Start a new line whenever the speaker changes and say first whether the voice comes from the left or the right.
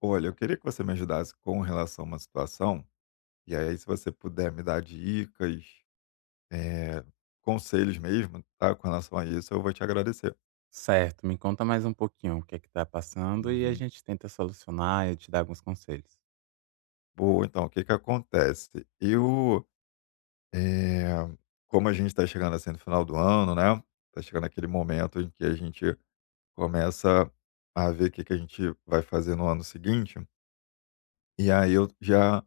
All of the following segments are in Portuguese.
left: Olha, eu queria que você me ajudasse com relação a uma situação, e aí se você puder me dar dicas, eh, conselhos mesmo, tá, com relação a isso, eu vou te agradecer.
right: Certo, me conta mais um pouquinho o que é que tá passando e a
left: Uhum.
right: gente tenta solucionar, e eu te dar alguns conselhos.
left: Boa, então, o que que acontece? Eu, eh, Como a gente está chegando, assim, no final do ano, né, tá chegando aquele momento em que a gente começa a ver o que que a gente vai fazer no ano seguinte, e aí eu já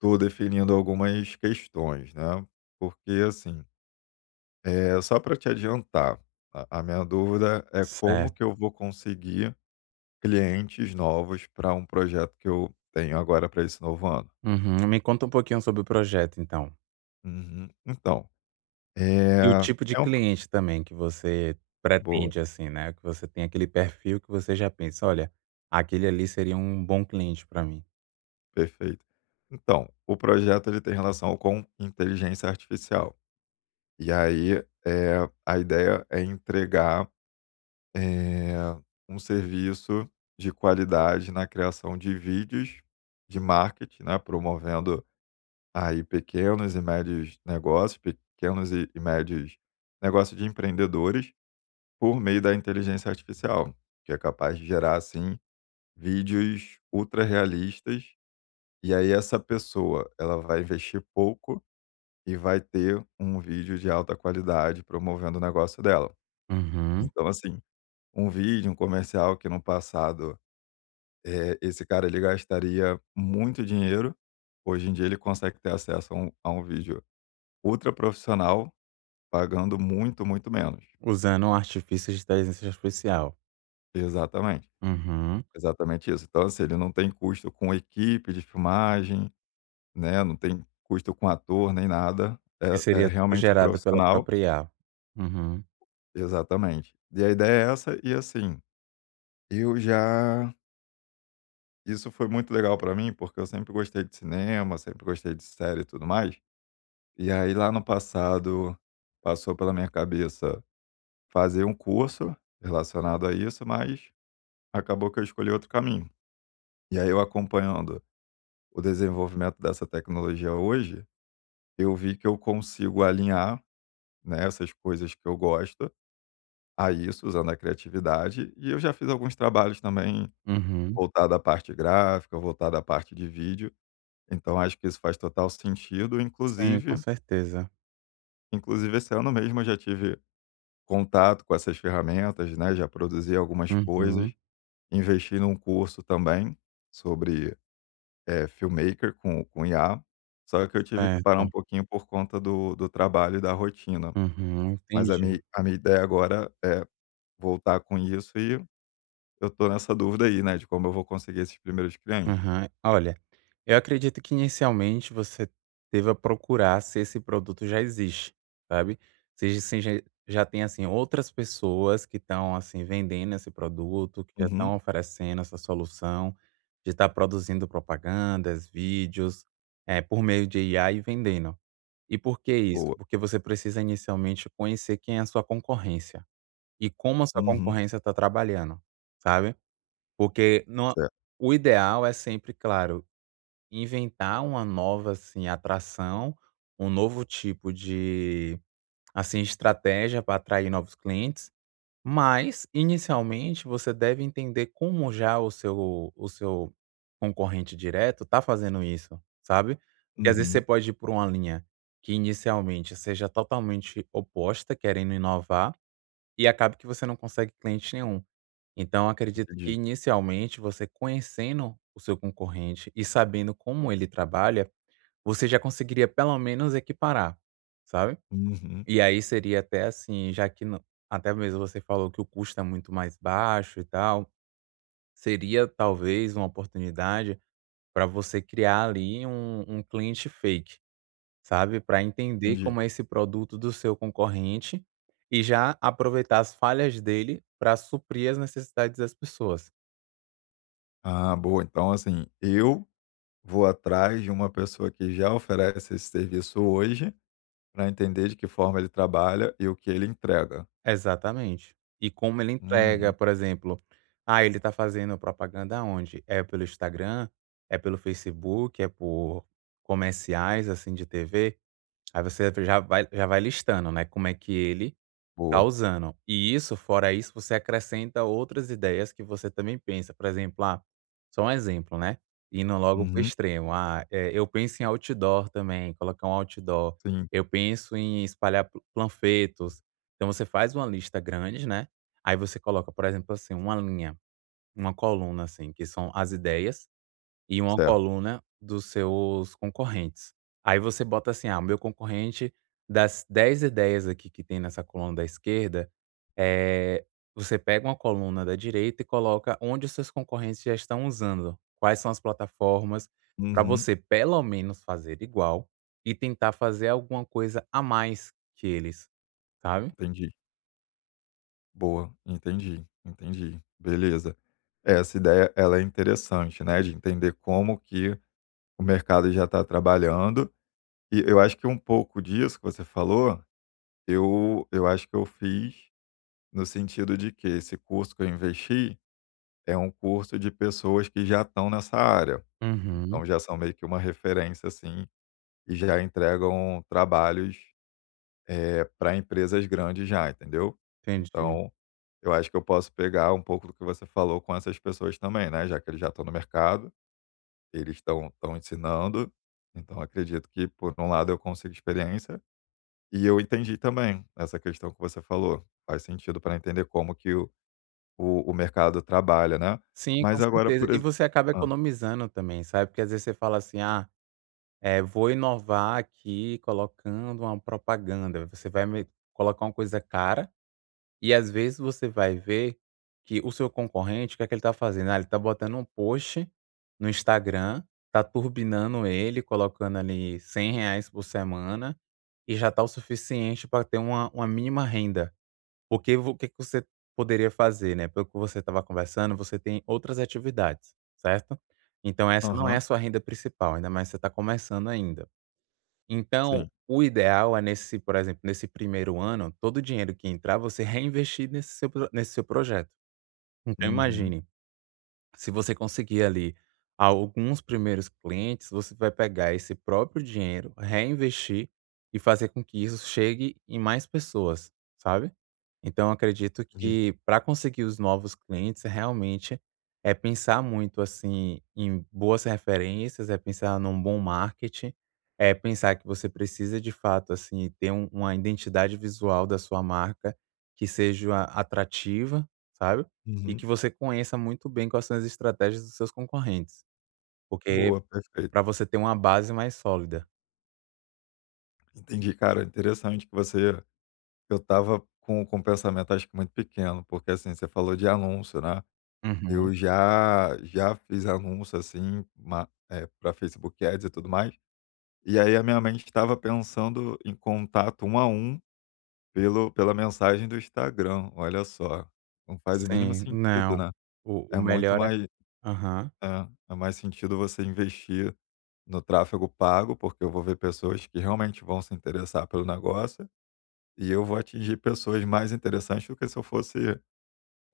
left: tô definindo algumas questões, né, porque, assim. É, só para te adiantar, a minha dúvida é como que
right: Certo.
left: eu vou conseguir clientes novos para um projeto que eu tenho agora para esse novo ano.
right: Uhum. Me conta um pouquinho sobre o projeto, então.
left: Uhum. Então,
right: E o tipo de
left: é um pro,
right: cliente também que você
left: boa,
right: pretende, assim, né, que você tem aquele perfil que você já pensa: "Olha, aquele ali seria um bom cliente para mim".
left: perfeito. Então, o projeto ele tem relação com inteligência artificial. E aí, é, a ideia é entregar, eh, um serviço de qualidade na criação de vídeos de marketing, né, promovendo. Aí pequenos e médios negócios, pequenos e médios negócios de empreendedores, por meio da inteligência artificial, que é capaz de gerar, assim, vídeos ultra-realistas, e aí essa pessoa, ela vai investir pouco e vai ter um vídeo de alta qualidade promovendo o negócio dela.
right: Uhum.
left: Então, assim, um vídeo, um comercial que no passado, esse cara ele gastaria muito dinheiro, hoje em dia ele consegue ter acesso a um vídeo ultraprofissional, pagando muito, muito menos.
right: Usando artifícios de inteligência artificial.
left: Exatamente,
right: Uhum.
left: exatamente isso. Então, assim, ele não tem custo com equipe de filmagem, né, não tem custo com ator nem nada,
right: E
left: é,
right: seria tudo
left: realmente um
right: gerado pela
left: profissional,
right: própria IA. Uhum.
left: exatamente. E a ideia é essa e, assim, eu já, isso foi muito legal para mim, porque eu sempre gostei de cinema, sempre gostei de série e tudo mais, e aí lá no passado passou pela minha cabeça fazer um curso relacionado a isso, mas acabou que eu escolhi outro caminho. E aí eu acompanhando o desenvolvimento dessa tecnologia hoje, eu vi que eu consigo alinhar, né, essas coisas que eu gosto a isso, usando a criatividade. E eu já fiz alguns trabalhos também
right: Uhum.
left: voltado à parte gráfica, voltado à parte de vídeo. Então acho que isso faz total sentido.
right: Sim, com
left: Inclusive,
right: certeza.
left: inclusive esse ano mesmo eu já tive contato com essas ferramentas, né? Já produzi algumas coisas,
right: Uhum.
left: investi num curso também sobre, é, filmmaker com IA, só que eu tive que parar
right: Certo.
left: um pouquinho por conta do trabalho e da rotina.
right: Uhum,
left: Mas a
right: entendi.
left: minha a minha ideia agora é voltar com isso e eu tô nessa dúvida aí, né, de como eu vou conseguir esses primeiros clientes.
right: Aham. Olha, eu acredito que inicialmente você deva procurar se esse produto já existe, sabe? Se já tem, assim, outras pessoas que estão, assim, vendendo esse produto, que já
left: Uhum,
right: estão oferecendo essa solução de estar produzindo propagandas, vídeos, é por meio de IA e vendendo. E por que isso?
left: boa.
right: Porque você precisa inicialmente conhecer quem é a sua concorrência e como a sua
left: Uhum,
right: concorrência está trabalhando, sabe? Porque não.
left: certo.
right: O ideal é sempre, claro, inventar uma nova, assim, atração, um novo tipo de, assim, estratégia para atrair novos clientes, mas inicialmente você deve entender como já o seu concorrente direto está fazendo isso, sabe. E às vezes você
left: Uhum,
right: pode ir por uma linha que inicialmente seja totalmente oposta, querendo inovar, e acabe que você não consegue cliente nenhum. Então acredito que
left: entendi.
right: inicialmente você conhecendo o seu concorrente e sabendo como ele trabalha, você já conseguiria pelo menos equiparar, sabe.
left: Uhum,
right: E aí seria até assim, já que no até mesmo você falou que o custo é muito mais baixo e tal, seria talvez uma oportunidade para você criar ali um cliente fake, sabe, para entender
left: entendi.
right: como é esse produto do seu concorrente, e já aproveitar as falhas dele para suprir as necessidades das pessoas.
left: Ah, boa. Então, assim, eu vou atrás de uma pessoa que já oferece esse serviço hoje, para entender de que forma ele trabalha e o que ele entrega.
right: Exatamente. E como ele entrega,
left: Uhum,
right: por exemplo, ah, ele tá fazendo propaganda onde? É pelo Instagram? É pelo Facebook? É por comerciais, assim, de TV? Aí você já vai listando, né, como é que ele
left: boa.
right: causando. E isso, fora isso, você acrescenta outras ideias que você também pensa, por exemplo, ah, só um exemplo, né, indo logo para o
left: Uhum,
right: extremo, ah, eu penso em outdoor também, colocar um outdoor,
left: sim.
right: eu penso em espalhar pa panfletos. Então você faz uma lista grande, né, aí você coloca, por exemplo, assim, uma linha, uma coluna, assim, que são as ideias e uma
left: Certo.
right: coluna dos seus concorrentes. Aí você bota assim: "Ah, o meu concorrente, das 10 ideias aqui que tem nessa coluna da esquerda, eh", você pega uma coluna da direita e coloca onde os seus concorrentes já estão usando, quais são as plataformas, para
left: Uhum,
right: você pelo menos fazer igual e tentar fazer alguma coisa a mais que eles, sabe.
left: entendi. Boa, entendi, entendi. Beleza. É, essa ideia ela é interessante, né, de entender como que o mercado já está trabalhando. E eu acho que um pouco disso que você falou, eu acho que eu fiz no sentido de que esse curso que eu investi é um curso de pessoas que já estão nessa área.
right: Uhum,
left: Então já são meio que uma referência, assim, e já entregam trabalhos, é para empresas grandes já, entendeu?
right: entendi.
left: Então eu acho que eu posso pegar um pouco do que você falou com essas pessoas também, né, já que eles já estão no mercado, eles estão ensinando, então acredito que por um lado eu consigo experiência, e eu entendi também essa questão que você falou, faz sentido para entender como que o o mercado trabalha, né.
right: Sim, com
left: Mas agora
right: certeza.
left: por
right: E
left: exemplo,
right: você acaba
left: hã,
right: economizando também, sabe, porque às vezes você fala assim: "Ah". É, vou inovar aqui colocando uma propaganda. Você vai me colocar uma coisa cara e às vezes você vai ver que o seu concorrente, o que é que ele está fazendo? Ah, ele está botando um post no Instagram, está turbinando ele, colocando ali R$ 100 por semana e já está o suficiente para ter uma mínima renda. Porque o que você poderia fazer, né? Pelo que você estava conversando, você tem outras atividades, certo? Então essa não é
left: aham,
right: a sua renda principal, ainda mais você está começando ainda. Então,
left: sim.
right: o ideal é nesse, por exemplo, nesse primeiro ano, todo o dinheiro que entrar, você reinvestir nesse seu projeto. Então,
left: Uhum,
right: imagine se você conseguir ali alguns primeiros clientes, você vai pegar esse próprio dinheiro, reinvestir e fazer com que isso chegue em mais pessoas, sabe? Então, eu acredito
left: entendi.
right: que para conseguir os novos clientes, realmente é pensar muito assim em boas referências, é pensar num bom marketing, é pensar que você precisa de fato assim ter uma identidade visual da sua marca que seja atrativa, sabe? E que
left: Uhum.
right: você conheça muito bem quais são as estratégias dos seus concorrentes, porque
left: Boa, perfeito.
right: para você ter uma base mais sólida.
left: Entendi, cara, interessante que você, eu estava com um pensamento acho que muito pequeno, porque assim, você falou de anúncio, né.
right: Uhum.
left: Eu já fiz anúncio, assim, ma pra Facebook Ads e tudo mais, e aí a minha mente estava pensando em contato um a um pelo pela mensagem do Instagram, olha só. Não faz o mínimo
right: Sim,
left: sentido,
right: não.
left: né.
right: O
left: É muito
right: melhor é
left: mais,
right: aham,
left: é, é mais sentido você investir no tráfego pago, porque eu vou ver pessoas que realmente vão se interessar pelo negócio, e eu vou atingir pessoas mais interessantes do que se eu fosse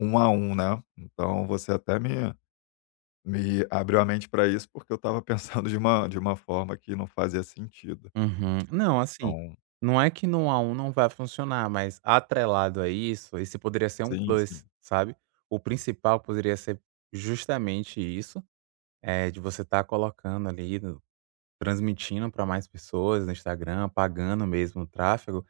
left: um a um, né. Então você até me, me abriu a mente para isso, porque eu estava pensando de uma forma que não fazia sentido.
right: uhum. Não, assim,
left: Então
right: não é que no a um não vai funcionar, mas atrelado a isso, esse poderia ser um
left: sim, sim.
right: plus, sabe. O principal poderia ser justamente isso, de você estar colocando ali, transmitindo para mais pessoas no Instagram, pagando mesmo o tráfego,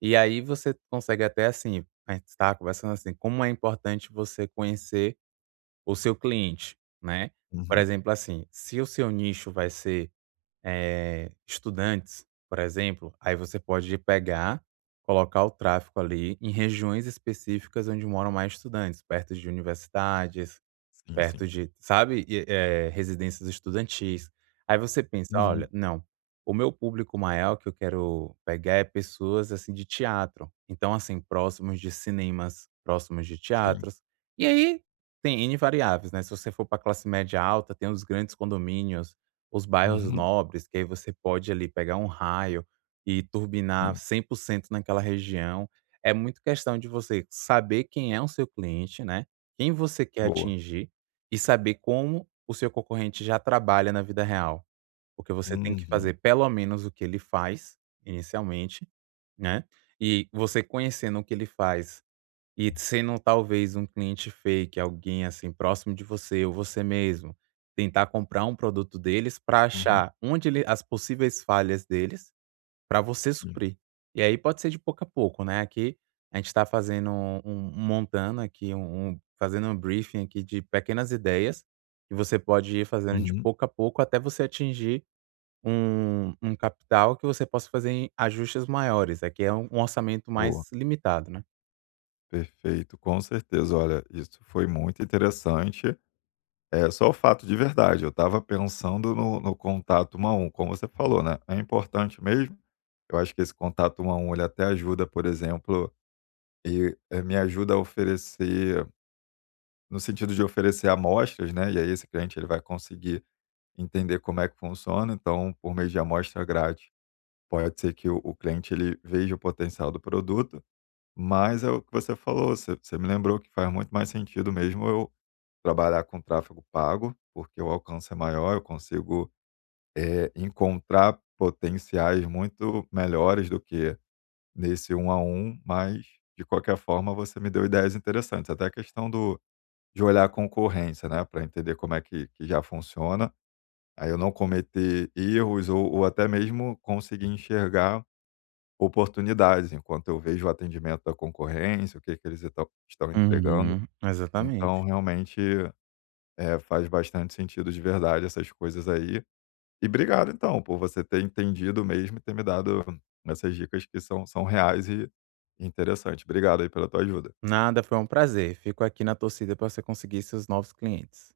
right: e aí você consegue até, assim, a gente estava conversando, assim, como é importante você conhecer o seu cliente, né. Por
left: Uhum.
right: exemplo, assim, se o seu nicho vai ser, estudantes, por exemplo, aí você pode pegar, colocar o tráfego ali em regiões específicas onde moram mais estudantes, perto de universidades,
left: Sim, sim.
right: perto de, sabe, e, residências estudantis. Aí você pensa: "Olha,
left: Uhum.
right: não, o meu público maior que eu quero pegar é pessoas, assim, de teatro". Então, assim, próximos de cinemas, próximos de
left: Sim.
right: teatros. E aí tem N variáveis, né, se você for para classe média alta, tem os grandes condomínios, os bairros
left: Uhum.
right: nobres, que aí você pode ali pegar um raio e turbinar
left: Sim.
right: 100% naquela região. É muito questão de você saber quem é o seu cliente, né, quem você quer
left: Boa.
right: atingir e saber como o seu concorrente já trabalha na vida real, porque você tem que
left: Uhum.
right: fazer pelo menos o que ele faz, inicialmente, né, e você conhecendo o que ele faz e sendo talvez um cliente fake, alguém, assim, próximo de você ou você mesmo, tentar comprar um produto deles para
left: Uhum.
right: achar onde ele as possíveis falhas deles para você
left: Sim.
right: suprir. E aí pode ser de pouco a pouco, né, aqui a gente está fazendo um montando aqui um fazendo um briefing aqui de pequenas ideias, que você pode ir fazendo de
left: Uhum.
right: pouco a pouco até você atingir um capital que você possa fazer em ajustes maiores, aqui é um orçamento
left: Boa.
right: mais limitado, né.
left: Perfeito, com certeza. Olha, isso foi muito interessante. É, só o fato de verdade, eu estava pensando no contato 1 a 1, como você falou, né, é importante mesmo. Eu acho que esse contato 1 a 1, ele até ajuda, por exemplo, me ajuda a oferecer, no sentido de oferecer amostras, né, e aí esse cliente ele vai conseguir entender como é que funciona, então por meio de amostra grátis, pode ser que o cliente ele veja o potencial do produto, mas é o que você falou, você, me lembrou que faz muito mais sentido mesmo eu trabalhar com tráfego pago, porque o alcance é maior, eu consigo, encontrar potenciais muito melhores do que nesse um a um, mas de qualquer forma você me deu ideias interessantes, até a questão do, de olhar a concorrência, né, para entender como é que já funciona, aí eu não cometer erros ou até mesmo conseguir enxergar oportunidades, enquanto eu vejo o atendimento da concorrência, o que que eles estão entregando.
right: Uhum, exatamente.
left: Então realmente, faz bastante sentido de verdade essas coisas aí. E obrigado então por você ter entendido mesmo e ter me dado essas dicas que são reais e interessante. Obrigado aí pela tua ajuda.
right: Nada, foi um prazer, fico aqui na torcida para você conseguir seus novos clientes.